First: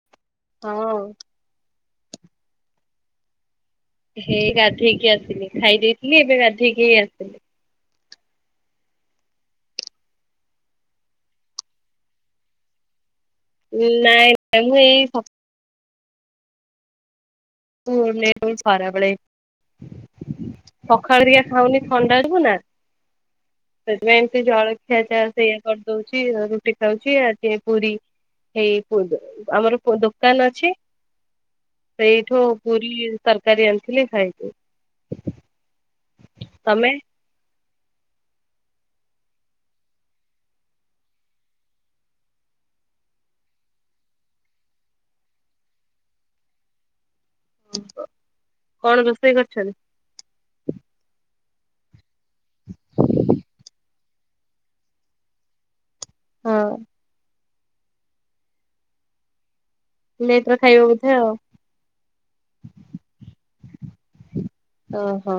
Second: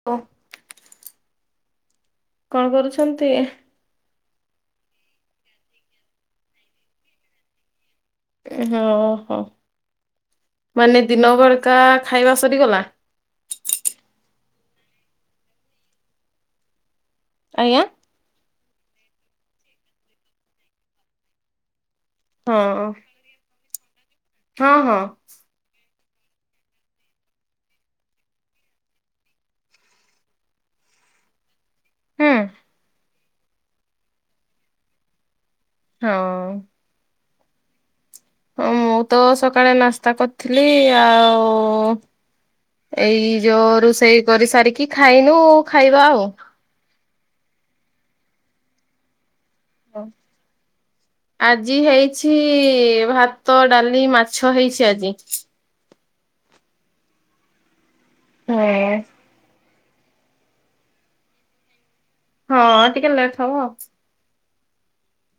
[unintelligible] ହଁ। କଣ କରୁଛନ୍ତି? ହେଇ ଗାଧେଇକି ଆସିଲି ଖାଇ ଦେଇେଇଥିଲି ଏବେ ଗାଧେଇକି ଆସିଲି। ଓହୋ ମାନେ ଦିନ ବଳକା ଖାଇବା ସରିଗଲା। ନାଇଁ ନାଇଁ ମୁଁ ଏଇ [unintelligible] ଆଜ୍ଞା। [unintelligible] ଖରାବେଳେ ପଖାଳ ଟ ଖାଉନି ଥଣ୍ଡା ନା ହଁ ହଁ ସେଥିପାଇଁ ଏମତି ଜଳଖିଆ ହଁ। ଚା ସେଇ କରିଦଉଛି ରୁଟି ଖାଉଛି ଆ ଟ ପୁରୀ। ସେଇ ଆମର ଦୋକାନ ଅଛି ସେଇ। ହୁଁ। ପଠ ପୁରୀ ତରକାରୀ ଆଣିଥିଲି ଖାଇଚି। ହଁଏ। ତମେ? ହ ମୁଁ ତ ସକାଳେ ନାସ୍ତା କରିଥିଲି ଆଉ। ଏଇ ଯୋଉ ରୋଷେଇ କରି ସାରିକି ଖାଇନୁ ଆଉ ଖାଇବା ଆଉ। କଣ ରୋଷେଇ କରିଛନ୍ତି? ଆଜି ହେଇଛି ଭାତ ଡାଲି ମା ଛ ହେଇଛି ଆଜି। ହଁ। ହଁ। ନେ ଏଇଥର ଖାଇବ ବୋଧେ ଆଉ। ହଁ ଟିକେ ଲେଟ୍ ହବ। ଓହୋ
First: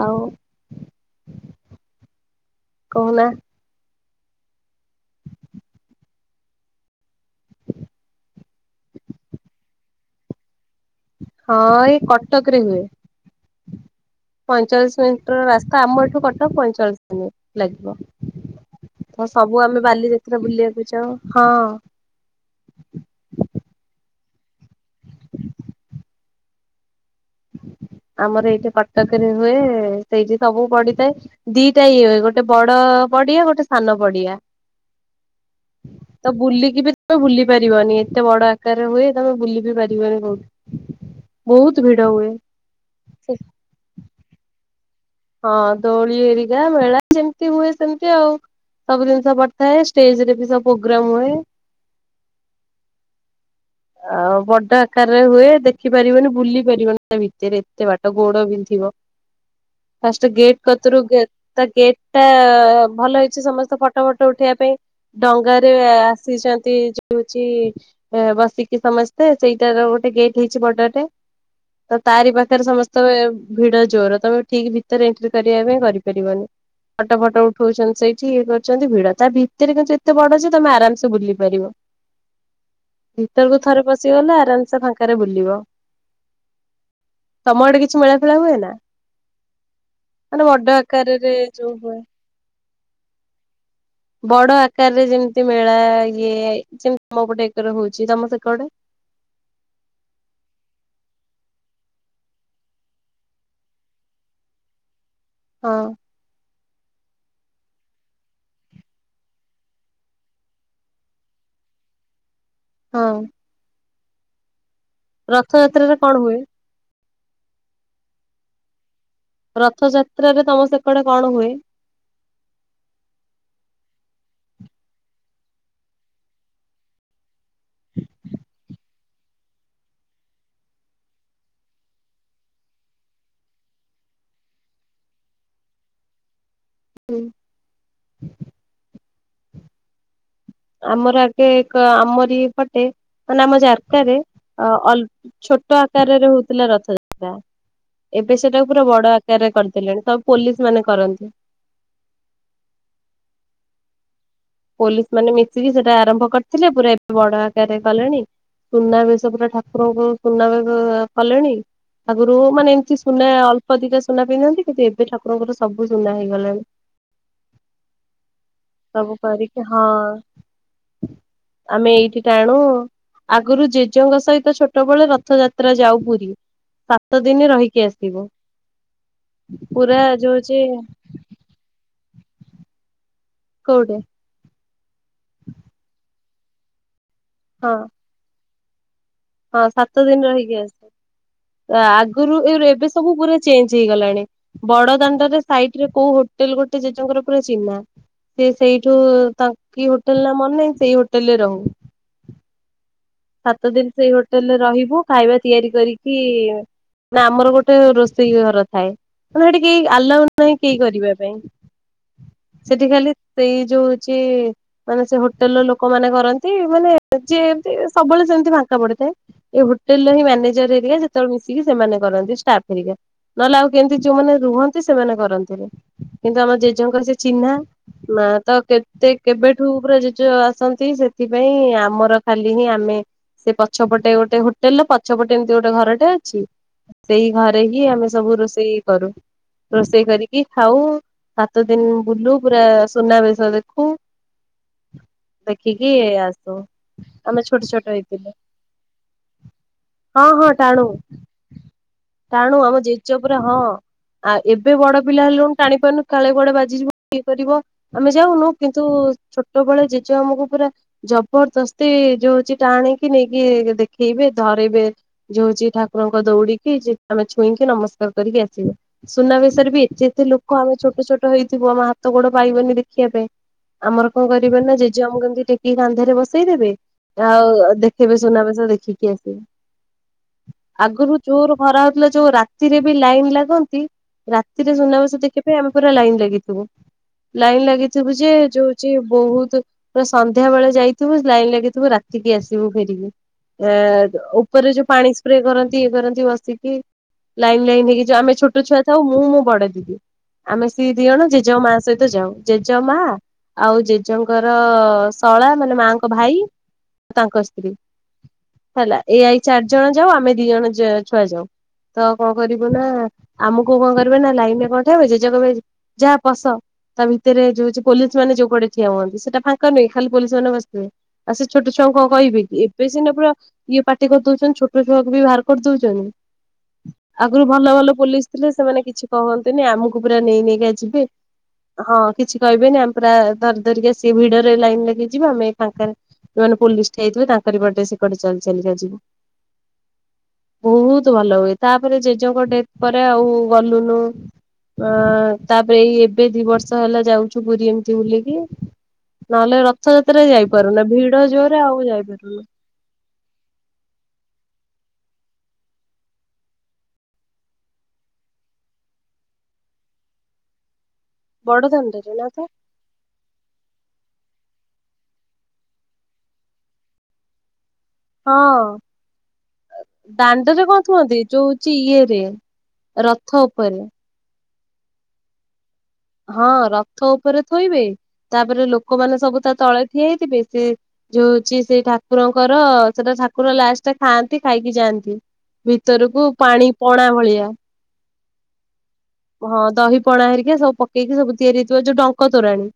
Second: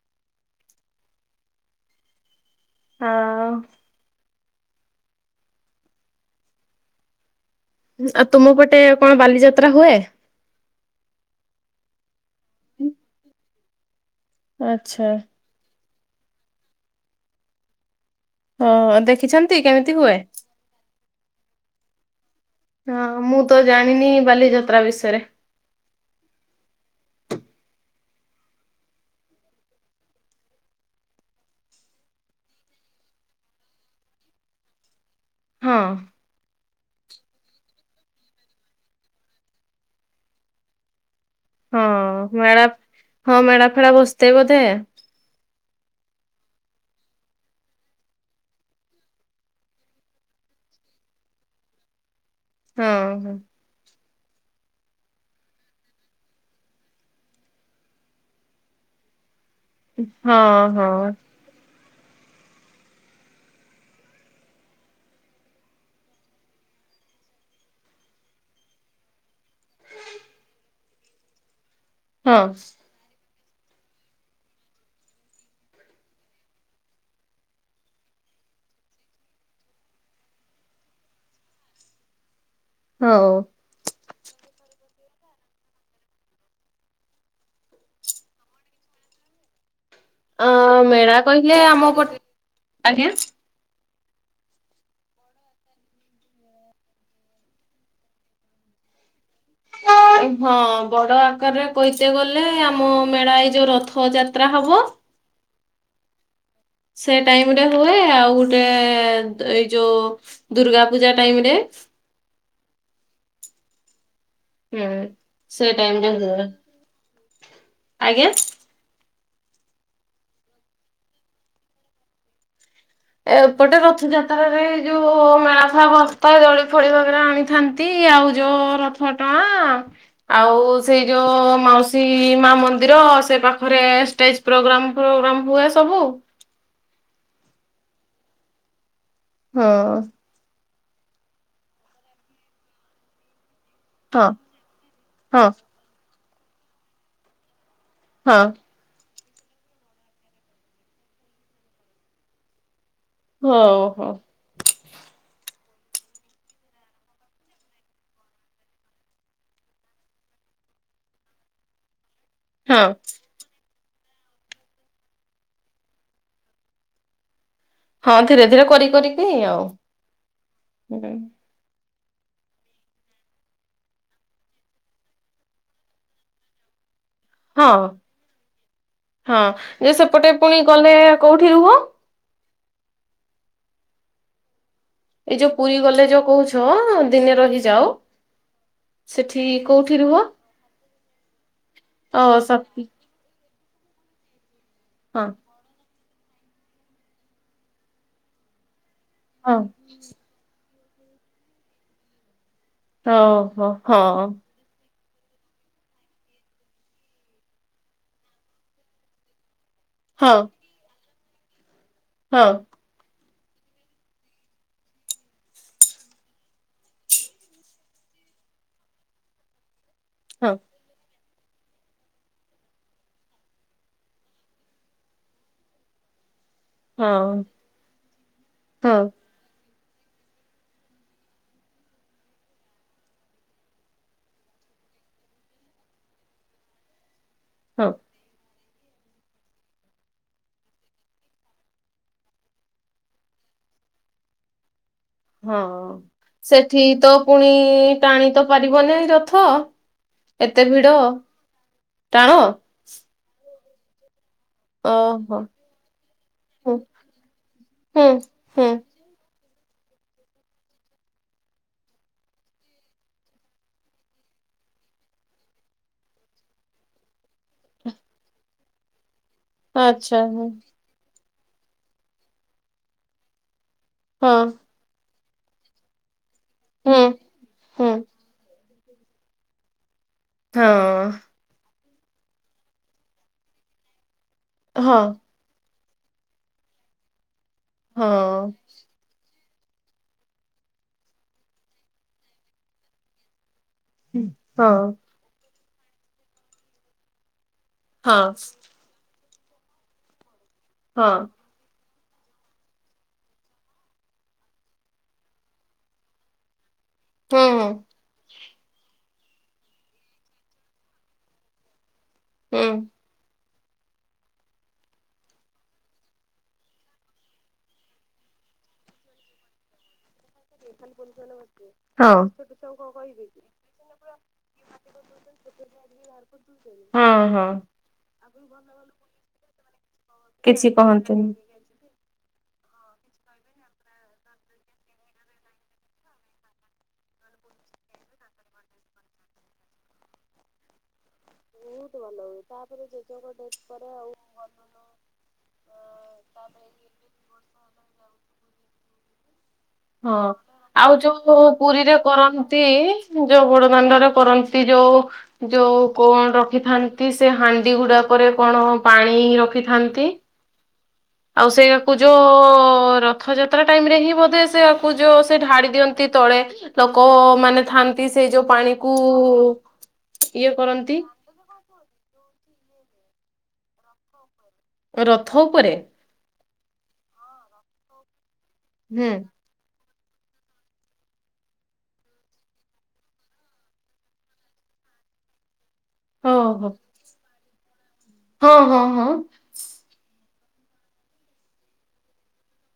ଆଉ କହୁନା। ଆଉ ଆଉ ତୁମ ପଟେ କଣ ବାଲିଯାତ୍ରା ହୁଏ। ହଁ ଏଇ କଟକ ରେ ହୁଏ। ପଇଁଚାଳିଶ ଆଚ୍ଛା ମିନିଟ୍ ର ରାସ୍ତା। ଆମ ଏଠୁ କଟକ ପଇଁଚାଳିଶ ମିନିଟ୍ ଲାଗିବ। ହଁ ତ ଦେଖିଛନ୍ତି ସବୁ ଆମେ କେମିତି ହୁଏ? ବାଲିଯାତ୍ରା ବୁଲିବାକୁ ଯାଉ ହଁ। ହଁ ମୁଁ ତ ଜାଣିନି ବାଲିଯାତ୍ରା ବିଷୟରେ। ଆମର ଏଇଠି କଟକରେ ହୁଏ। ସେଇଠି ସବୁ ପଡିଥାଏ। ଦିଟା ଇଏ ହୁଏ। ଗୋଟେ ବଡ ପଡିଆ। ଗୋଟେ ସାନ ପଡିଆ। ହଁ ତ ବୁଲିକି ବି ତ ବୁଲି ପାରିବନି ଏତେ ବଡ ଆକାରରେ ହୁଏ। ତମେ ବୁଲି ବି ପାରିବନି କୋଉଠି। କୋ ବହୁତ ଭିଡ୍‌ ହଁ ମେଳା ହଁ ମେଳା ଫେଳା ବସିଥାଏ ବୋଧେ। ହଁ ଦୋଳି ଏରିକା ମେଳା ଯେମିତି ହୁଏ ସେମିତି ଆଉ। ସବୁ ଜିନିଷ ପଡିଥାଏ ଷ୍ଟେଜ ରେ ବି ସବ ପ୍ରୋଗ୍ରାମ ହୁଏ। ହଁ ହଁ। ଆଉ ବଡ ଆକାରରେ ହୁଏ ଦେଖିପାରିବନି ବୁଲି ପାରିବନି। ତା ଭିତରେ ଏତେ ବାଟ ଗୋଡ ବିନ୍ଧିବ। ଫାଷ୍ଟ ହଁ ଗେଟ ହଁ କତିରୁ ହଁ ଗ ତ ଗେଟ୍ ଟା ଭଲ ହେଇଛି ସମସ୍ତେ ଫଟୋ ଫଟୋ ଉଠେଇବା ପାଇଁ। ଡଙ୍ଗାରେ ଆସିଛନ୍ତି ଯୋଉଛି ବସି। ସମସ୍ତେ ସେଇଟାର ଗୋଟେ ଗେଟ୍ ହେଇଛି ବର୍ଡରରେ ତ ତାରି ହଁ ପାଖରେ ସମସ୍ତେ। ତମେ ଭିଡ ଜୋର ତମେ ଠିକ୍ ଭିତରେ ଏଣ୍ଟ୍ରି କରିବା ପାଇଁ କରିପାରିବନି। ଫଟୋ ଫଟୋ ଉଠଉଛନ୍ତି ସେଇଠି ଇଏ କରୁଛନ୍ତି ଭିଡ ତା ଭିତରେ କିନ୍ତୁ ଏତେ ବଡ ଯେ ତମେ ଆରାମସେ ବୁଲି ପାରିବ। ହୋଉ। ତୁ ଥରେ ପଶି ଗଲା ଆରାମ୍ ସେ ଫାଙ୍କାରେ ବୁଲିବ। ତମ ଆଡେ କିଛି ମେଳା ଫେଳା ହୁଏ ନା। ମାନେ ବଡ ଅ ମେଳା ଆକାରରେ କହିଲେ ଯୋଉ ଆମ ହୁଏ। ଉପ୍ ଆଜ୍ଞା। ବଡ ଆକାରରେ ଯେମିତି ମେଳା ଇଏ ଯେମିତି ମୋ ପଟେ ଏକରେ ହଉଛି ତମ ସେପଟେ ହଁ ବଡ ଆକାରରେ କହିତେ ଗଲେ ଆମ ମେଳା ଏ ଯୋଉ ରଥ ଯାତ୍ରା ହବ। ହଁ। ସେ ଟାଇମ୍ ରେ ହୁଏ। ଆଉ ଗୋଟେ ଏଇ ଯୋଉ ଦୁର୍ଗା ପୂଜା ଟାଇମ୍ ରେ। ହଁ। ହୁଁ ସେ ରଥଯାତ୍ରାରେ ଟାଇମ୍ ରେ କଣ ହୁଏ ଆଜ୍ଞା। ରଥଯାତ୍ରାରେ ତମ ସେକଡେ କଣ ହୁଏ‌? ଏପଟେ ରଥଯାତ୍ରାରେ ଯୋଉ ମେଳା ଫଳା ବସ୍ଥା ଜଳି ଫଳି ଭାବରେ ଆଣିଥାନ୍ତି। ତି ଆଉ ଜୋଉ ରଥ ଟଣା। ଆଉ ସେଇ ଯୋଉ ମାଉସୀ ମା ମନ୍ଦିର ସେ ପାଖରେ ଷ୍ଟେଜ। ପ୍ରୋଗ୍ରାମ ଫୋଗ୍ରାମ ହୁଏ ସବୁ। ହୁଁ ହଁ। ଆମର ଆଗେ କ ଆମରି ପଟେ ମାନେ ଆମ ଯାର୍କ ରେ ହଁ ଅ ଅଲ୍ ହଁ ଛୋଟ ଆକାରରେ ହଉଥିଲା ରଥଯାତ୍ରା ଏବେ ହଁ। ସେଟାକୁ ପୁରା ବଡ଼ ଆକାରରେ କରିଦଲେଣି ସବୁ ପୋଲିସ୍ ମାନେ କରନ୍ତି। ହ ହଁ। ପୋଲିସ୍ ମାନେ ମିଶିକି ସେଟା ଆରମ୍ଭ କରିଥିଲେ ପୁରା ଏବେ ବଡ଼ ଆକାରରେ କଲେଣି। ସୁନାବେଶ ପୁରା ଠାକୁରଙ୍କୁ ସୁନାବେଶ କଲେଣି ଆଗରୁ ମାନେ ହଁ ଏମତି ସୁନା ଅଳ୍ପ ଅଧିକା ସୁନା ପନ୍ଧନ୍ତି କିନ୍ତୁ ଏବେ ଠାକୁରଙ୍କର ସବୁ ସୁନା ହେଇଗଲାଣି। ହଁ ଧୀରେ ଧୀରେ କରି କରି ସବୁ କରିକି ହଁ ଆମେ ଏଇଠି ଟାଣୁ। ଆଗରୁ ଜେଜେଙ୍କ ସହିତ ଛୋଟ ବେଳେ ରଥଯାତ୍ରା ଯାଉ ପୁରୀ ତା ସାତ ଦିନ ହଁ ରହିକି ଆସିବୁ ପୁରା ଯୋ ହେଉଚି ଏ କୋଉଠି ରୁହ? କେଉଠି। ଏଇ ଯୋଉ ପୁରୀ ଗଲେ ଯୋଉ କହୁଛ ଦିନେ ହଁ ରହିଯାଉ। ହଁ ସାତ ଦିନି ରହିକି ଆସୁ ଅ ଆଗରୁ ଏ ସ ଏବେ ସବୁ ପୁରା ଚେଞ୍ଜ ହେଇଗଲାଣି ବଡ଼ ହଁ ଦାଣ୍ଡରେ ସାଇଟରେ କୋଉ ହୋଟେଲ୍ ଗୋଟେ ଜେଜେଙ୍କର ପୁରା ଚିହ୍ନା ସିଏ ସେଇଠୁ ତାଙ୍କ ହଁ କିଏ ହୋ ହୋଟେଲ୍ ମାନେ ସେଇ ହୋଟେଲରେ ରହୁ। ଓହୋ ସାତ ଦିନି ହଁ ସେଇ ହୋଟେଲରେ ରହିବୁ। ଖାଇବା ତିଆରି କରିକି ନା ଆମର ଗୋଟେ ରୋଷେଇ ଘର ଥାଏ। ମାନେ ହେଟି କେହି ଆଲାଉ ନାହିଁ କେହି କରିବା ପାଇଁ। ହଁ। ସେଠି ଖାଲି ସେଇ ଯୋଉ ହଉଚି ମାନେ ସେ ହୋଟେଲରେ ଲୋକମାନେ କରନ୍ତି ମାନେ ଯିଏ ଏମତି ସବୁବେଳେ ସେମିତି ଫାଙ୍କା ପଡ଼ିଥାଏ ଏଇ ହୋଟେଲରେ ହିଁ ହଉ ମ୍ୟାନେଜର ହରିକା ହେତେବେଳେ ମିଶିକି ସେମାନେ କରନ୍ତି ଷ୍ଟାଫ୍ ହେରିକା ନହେଲେ ଆଉ କେମିତି ଯୋଉମାନେ ରୁହନ୍ତି ସେମାନେ କରନ୍ତିନି। କିନ୍ତୁ ଆମ ଜେଜେଙ୍କର ହଉ ସେଚିହ୍ନା ମାତ ହଉ କେତେ ହଉ କେବେଠୁ ପୁରା ଜେଜେ ଆସନ୍ତି ସେଥିପାଇଁ ଆମର ଖାଲିହିଁ ଆ ଆମେ ସେପଛପଟେ ଗୋଟେ ହୋଟେଲର ପଛପଟେ ଏମିତି ଗୋଟେ ଘରଟେ ଅଛି ସେଇ ଘରେହିଁ ହଁ। ଆମେ ସବୁ ରୋଷେଇ କରୁ ରୋଷେଇ କରିକି ଖାଉ ସାତ ଦିନି ବୁଲୁ ପୁରା ସୁନାବେଶ ଦେଖୁ। ଦେଖିକି ଆସୁ। ହି ତ ଆମେ ପୁଣି ଛୋଟ ଛୋଟ ଟାଣି ହେଇଥିଲୁ ତ ପାରିବନି ରଥ। ହଁ ହଁ ଏତେ ଭିଡ ଟାଣୁ। ଟାଣ ଟାଣୁ ଆମ ଜେଜେ ପୁରା ହଁ। ଆଉ ଏବେ ବଡ଼ ପିଲା ଓହୋ ହେଲୁଣୁ ଟାଣି ପାରୁନୁ କାଳେ ଗୋଡ଼ ହୁଁ ବାଜିଯିବ ଇଏ କରିବ। ହୁଁ ଆମେ ଯାଉନୁ ହୁଁ କିନ୍ତୁ ଛୋଟବେଳେ ଜେଜେ ଆମକୁ ପୁରା ଜବରଦସ୍ତି ଯୋଉ ନିଜେ ଟାଣିକି ନେଇକି ଦେଖେଇବେ ଧରେଇବେ ଯୋ ହଉଚି ଠାକୁରଙ୍କ ଦୌଡିକି ଆମେ ଛୁଇଁକି ନମସ୍କାର କରିକି ଆସିବୁ ସୁନାବେସ ସେରାବି ଏତେ ଆଚ୍ଛା ଏତେ ହଁ ଲୋକ ଆମେ ଛୋଟ ଛୋଟ ହେଇଥିବୁ ଆମ ହାତ ଗୋଡ଼ ପାଇବନି ଦେଖିବା ପାଇଁ। ଆମର କଣ ହଁ କରିବେନା ଜେଜେ ଆମକୁ ଏମିତି ଟେକିକି କାନ୍ଧରେ ବସେଇ ଦେବେ ହୁଁ ଆଉ ହୁଁ ଦେଖେଇବେ ସୁୁନାବେସ ଦେଖିକି ଆସିବୁ। ହଁ। ଆଗରୁ ଜୋରେ ହରା ହଉଥିଲା ଯୋଉ ରାତିରେବି ଲାଇନ୍ ଲାଗନ୍ତି ରାତିରେ ହଁ ସୁନାବେସ ଦେଖ ଆମେ ପୁରା ଲାଇନ୍ ଲାଗିଥିବୁ ଲାଇନ୍ ହଁ ଲାଗିଥିବୁଯେ ଯୋଉଛି ବହୁତ୍ ପୁରା ସନ୍ଧ୍ୟାବେଳେ ଯାଇଥିବୁ ଲାଇନ ଲାଗିଥିବୁ ରାତିକି ଆସିବୁ ଫେରିକି। ଏ ଉପରେ ହଁ ଯୋଉ ପାଣି ସ୍ପ୍ରେ କରନ୍ତି ଇଏ କରନ୍ତି ବସିକି ଲାଇନ୍ ଲାଇନ ହେଇ ଏଇ ହଁ ହଁ ଯୋଉ ଆମେ ଛୋଟ ଛୁଆ ଥାଉ ମୁଁ ମୋ ବଡ ଦିଦି। ଆମେ ସେ ଦି ଜଣ ଜେ ଜେ ମା ସହିତ ଯାଉ। ଜେଜ ମା ଆଉ ଜେଜେଙ୍କର ଶଳା ମାନେ ମାଙ୍କ ଭାଇ। ତାଙ୍କ ହୁଁ ହୁଁ ସ୍ତ୍ରୀ ହେଲା ଏ ଆଇ ଚାରି ଜଣ ଯାଉ ଆମେ ଦି ଜ ଛୁଆ ଯାଉ। ତ କଣ କରିବୁ ନା ଆମକୁ କଣ କରିବେ ନା ଲାଇନରେ କଣ ଠିଆହବ ଜେଜେ କହିବେ ଯା ବସ। ତା ଭିତରେ ଯୋଉ ପୋଲିସ ମାନ ଯୋଉ ପଟେ ଠିଆ ହୁଅନ୍ତି ସେଟା ଫାଙ୍କା ନୁହେଁ କି ଖାଲି ପୋଲିସ ମାନେ ବସିଥିବେ। ଆଉ ସେ ଛୋଟ ଛୁଆଙ୍କୁ କଣ ହଁ କହିବେ କି ଏବେ ସିନା ପୁରା ଇଏ ପାଟି କରିଦୋଉଛନ୍ତି ଛୋଟ ଛୁଆକୁ ବି ବାହାର କରିଦଉଛନ୍ତି। ହଁ ହଁ। ଆଗରୁ ଭଲ ଭଲ ପୋଲିସ ଥିଲେ ସେମାନେ କିଛି କହନ୍ତିନି ଆମକୁ ପୁରା ନେଇ ନେଇକା ଯିବେ। ହୁଁ। ହଁ କିଛି କହିବେନି ଆମେ ପୁରା ଧରି ଧରିକି ସେ ଭିଡରେ ଲାଇନ ଲଗେଇ ଯିବେ ଆମେ ଏଇ ଫାଙ୍କାରେ ଯୋଉମାନେ ପୋଲିସ ଠିଆ ହେଇଥିବେ ତାଙ୍କରି ପଟେ ସେ କଡେ ଚାଲି ଚାଲିକା ଯିବୁ। ବହୁତ ଭଲ ହୁଏ। ତାପରେ ଜେଜେଙ୍କ ଡେଥ ପରେ ଆଉ ଗଲୁନୁ। ଅ ତାପରେ ଏଇ ଏବେ ଦି ବର୍ଷ ହେଲା ଯାଉ। ପୁରୀ ଏମିତି ବୁଲିକି ନହେଲେ ରଥଯାତ୍ରା ହଁ। ଯାଇପାରୁନା। ଆଉ ଭିଡ ଯୋଉ ଜୋରେ ଆଉ ପୁରୀରେ ଯାଇପାରୁନୁ। କରନ୍ତି, ଯୋଉ ବଡଦାଣ୍ଡରେ କରନ୍ତି ଯୋଉ ଯଉ କଣ ରଖିଥାନ୍ତି ସେ ହାଣ୍ଡି ଗୁଡାକରେ କଣ ପାଣି ରଖିଥାନ୍ତି। ଆଉ ବଡ ସେଇ ଆଗକୁ ଜୋ ଦାଣ୍ଡରେ ନା ତ ର ରଥଯାତ୍ରା ଟାଇମ ରେ ହିଁ ବୋଧେ ସେଆକୁ ଯୋଉ ସେ ଢାଳି ଦିଅନ୍ତି ତଳେ ଲୋକମାନେ ଥାଆନ୍ତି। ସେଇ ଯୋଉ ହଁ। ପାଣିକୁ ଇଏ କରନ୍ତି। ଯୋ ହଉଚି ଇଏରେ ରଥ ଉପରେ। ରଥ ଉପରେ? ହଁ ରଥ ଉପରେ ଥୋଇବେ ତାପରେ ହୁଁ ଲୋକମାନେ ସବୁ ତା ତଳେ ଠିଆ ହେଇଥିବେ, ସେ ଯୋ ହଉଛି ସେଇ ଠାକୁରଙ୍କର ସେଟା ଠାକୁର ଲାଷ୍ଟ ଖାଆନ୍ତି ଖାଇକି ଯାଆନ୍ତି। ଭିତରକୁ ଓହୋ ପାଣି ପଣା ଭଳିଆ ହଁ ହଁ ହଁ। ହଁ ଦହି ପଣା ହେରିକା ସବୁ ପକେଇକି ସବୁ ତିଆରି ହେଇଥିବ ଯୋଉ ଡଙ୍କ ତୋରାଣୀ।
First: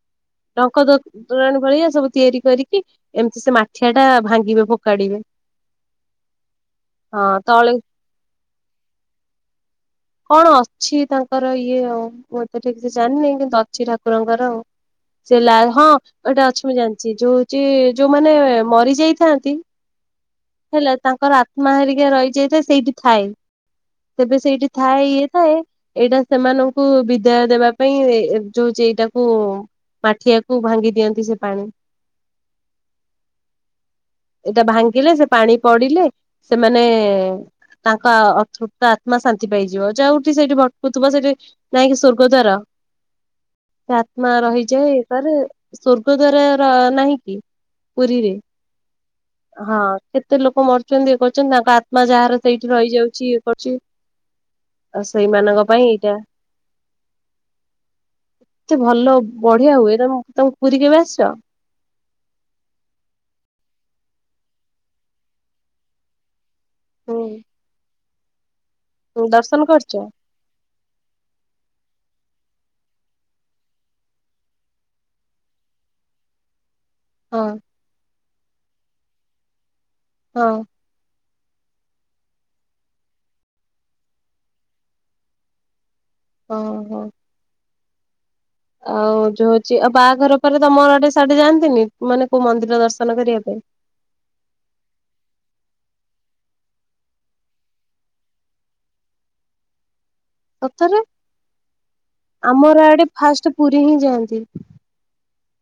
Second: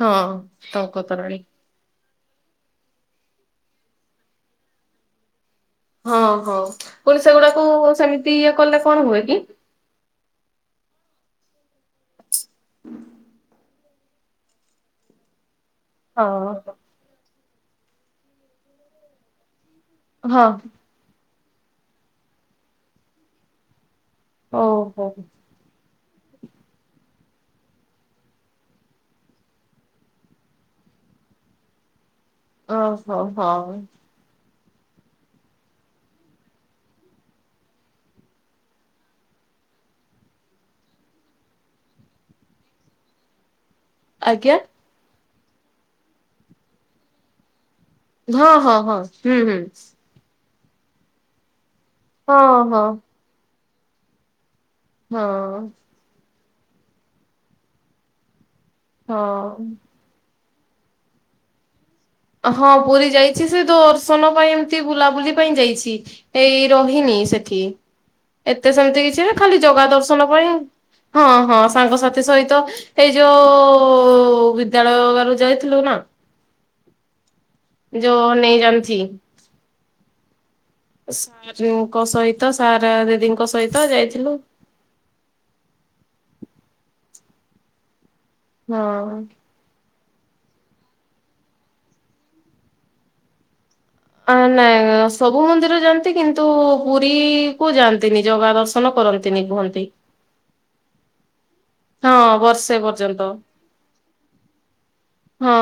ହଁ ଡଙ୍କ ଟଙ୍କ ତୋରାଣି ତୋରାଣୀ ଭଳିଆ ସବୁ ତିଆରି କରିକି ଏମିତି ସେ ମାଠିଆ ଟା ଭାଙ୍ଗିବେ ଫୋପାଡିବେ। ହଁ ହଁ ମୁଁ କହିଲି ସେଗୁଡାକୁ ତଳେ ସେମିତି ଇଏ କଲେ କଣ ହୁଏ କି? କଣ ଅଛି ତାଙ୍କର ଇଏ ଆଉ। ମୁଁ ତ ଠିକ ସେ ଜାଣିନି କିନ୍ତୁ ଅଛି ଠାକୁରଙ୍କର ଆଉ। ସେ ଲା ହଁ ଏଇଟା ହଁ। ଅଛି ମୁଁ ଜାଣିି ସେ ଯୋଉ ହୋଉଛି ଯୋଉମାନେ ମରି ଯାଇଥାନ୍ତି ହଁ। ହେଲେ ତାଙ୍କର ଆତ୍ମା ହେରିକା ରହିଯାଇଥାଏ ସେଇଠି ଥାଏ। ତେବେ ସେଇଠି ହଉ ଥାଏ ହଉ ଇଏ ଥାଏ। ଏଇଟା ସେମାନଙ୍କୁ ବିଦାୟ ଦେବା ପାଇଁ ଏ ଯୋ ହଉଛି ଏଇଟାକୁ ମାଠିଆକୁ ଭାଙ୍ଗି ଦିଅନ୍ତି ସେ ପାଣି। ଓହୋ ହଉ। ଏଇଟା ଭାଙ୍ଗିଲେ ସେ ପାଣି ପଡିଲେ ସେମାନେ ତାଙ୍କ ଅତୃପ୍ତ ଆତ୍ମା ଶାନ୍ତି ପାଇଯିବ। ଯୋଉଠି ସେଇଠି ଭଟକୁଥିବ ସେଠି ନାହିଁ କି ସ୍ଵର୍ଗ ଦ୍ୱାର। ସେ ଆତ୍ମା ଆଜ୍ଞା। ରହିଯାଏ ତାର ସ୍ଵର୍ଗ ଦ୍ଵାରାର ନାହିଁ କି। ପୁରୀରେ ହଁ-ହଁ-ହଁ, ହଁ ହୁଁ-ହୁଁ। କେତେ ଲୋକ ମରୁଛନ୍ତି ଇଏ କରୁଛନ୍ତି ତାଙ୍କ ଆତ୍ମା ଯାହାର ହଁ ସେଇଠି ହଁ ରହିଯାଉଛି ଇଏ କରୁଛି। ଆଉ ହଁ ସେଇମାନଙ୍କ ପାଇଁ ଏଇଟା। ଏତେ ଭଲ ହଁ। ବଢିଆ ହୁଏ, ତମ ତମେ ପୁରୀ କେବେ ଆସିଛ? ହଁ ପୁରୀ ଯାଇଛି ସେ ଦର୍ଶନ ପାଇଁ ଏମତି ବୁଲାବୁଲି ପାଇଁ ଯାଇଛି। ଏଇ ରହିନି ସେଠି। ଏତେ ସେମିତି ହୁଁ କିଛି ନାଇଁ ଖାଲି ଦର୍ଶନ ଜଗା କରିଛ ଦର୍ଶନ ପାଇଁ ହଁ-ହଁ ସାଙ୍ଗସାଥି ସହିତ ହେଇ ଯୋଉ-ଉ-ଉ-ଉ-ଉ-ଉ ବିଦ୍ୟାଳୟରୁ ଯାଇଥିଲୁ ନା। ହଁ। ଯୋଉ ନେଇ ଜାନଛି। ହଁ। ସାରେଙ୍କ ସହିତ ସାର୍ ଦିଦିଙ୍କ ସହିତ ଯାଇଥିଲୁ। ଓହୋଃ। ଆଉ ହଁ। ଯୋଉ ହଉଛି ଆଉ ବାହାଘର ପରେ ତମର ଆଡ଼େ ସେଆଡ଼େ ଯାଆନ୍ତିନି ମାନେ କୋଉ ମନ୍ଦିର ଦର୍ଶନ କରିବାପାଇଁ? ଆ ନାଇଁ ସବୁ ମନ୍ଦିର ଯାଆନ୍ତି କିନ୍ତୁ ପୁରୀକୁ ଯାଆନ୍ତିନି, ଜଗା ଦର୍ଶନ କର ତିନି କୁହନ୍ତି। ସତରେ ହଁ ବର୍ଷେ ଆମର ଏଆଡ଼େ ପର୍ଯ୍ୟନ୍ତ। ଫାଷ୍ଟ ପୁରୀ ହିଁ ଯାଆନ୍ତି। ହଁ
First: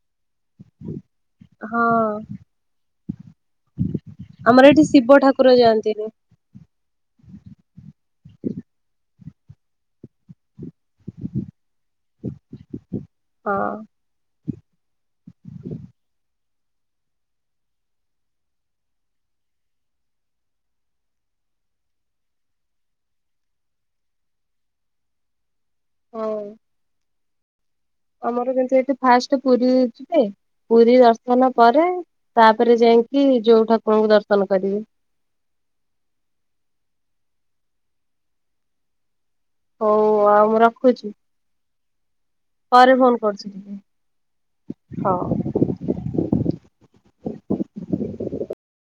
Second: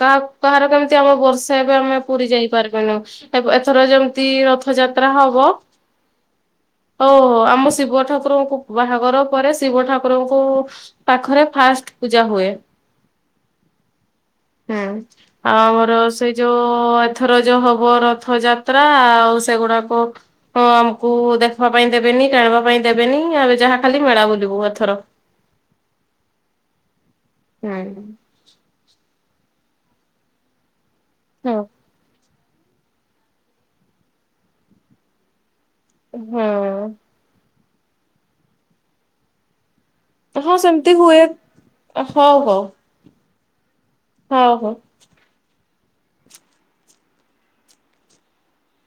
କାହା କାହାର କେମିତି ଆମ ବର୍ଷେ ଏବେ ହଁ ଆମେ ପୁରୀ ଯାଇ ପାରିବୁନୁ। ହେବ ଏଥର ଯେମିତି ଆମର ଏଠି ରଥଯାତ୍ରା ଶିବ ଠାକୁର ହବ। ଯାଆନ୍ତିନି ଓ ଆମ ଶିବ ଠାକୁରଙ୍କୁ ବାହାଘର ପରେ ଶିବ ଠାକୁରଙ୍କୁ ଙ୍କୁ ପାଖରେ ଫାଷ୍ଟ ପୂଜା ହୁଏ। ହଁ। ହୁଁ। ଆଉ ଆମର ସେଇ ଯୋଉ ଏଥର ଯୋଉ ହବ ରଥଯାତ୍ରା ଆଉ ସେଗୁଡ଼ାକୁ ହଁ ଆମକୁ ଦେଖିବା ପାଇଁ ଦେବେନି, ଗାଇବା ପାଇଁ ଦେବେନି, ଆମେ ଯାହା ଖାଲି ମେଳା ବୁଲିବୁ ଏଥର। ହଉ। ହୁଁ। ଆମର କିନ୍ତୁ ଏଠି ଫାଷ୍ଟ ପୁରୀ ଯିବେ, ପୁରୀ ଦର୍ଶନ ହଁ ପରେ ତାପରେ ଯାଇଁକି ଯୋଉ ଠାକୁରଙ୍କୁ ଦର୍ଶନ କରିବି। ହୁଁ। ହଉ ଆଉ ହଁ ମୁଁ ସେମିତି ରଖୁଛି। ହୁଏ ହଉ ହଉ ପରେ ଫୋନ୍ ହଁ। ହଉ ହଉ।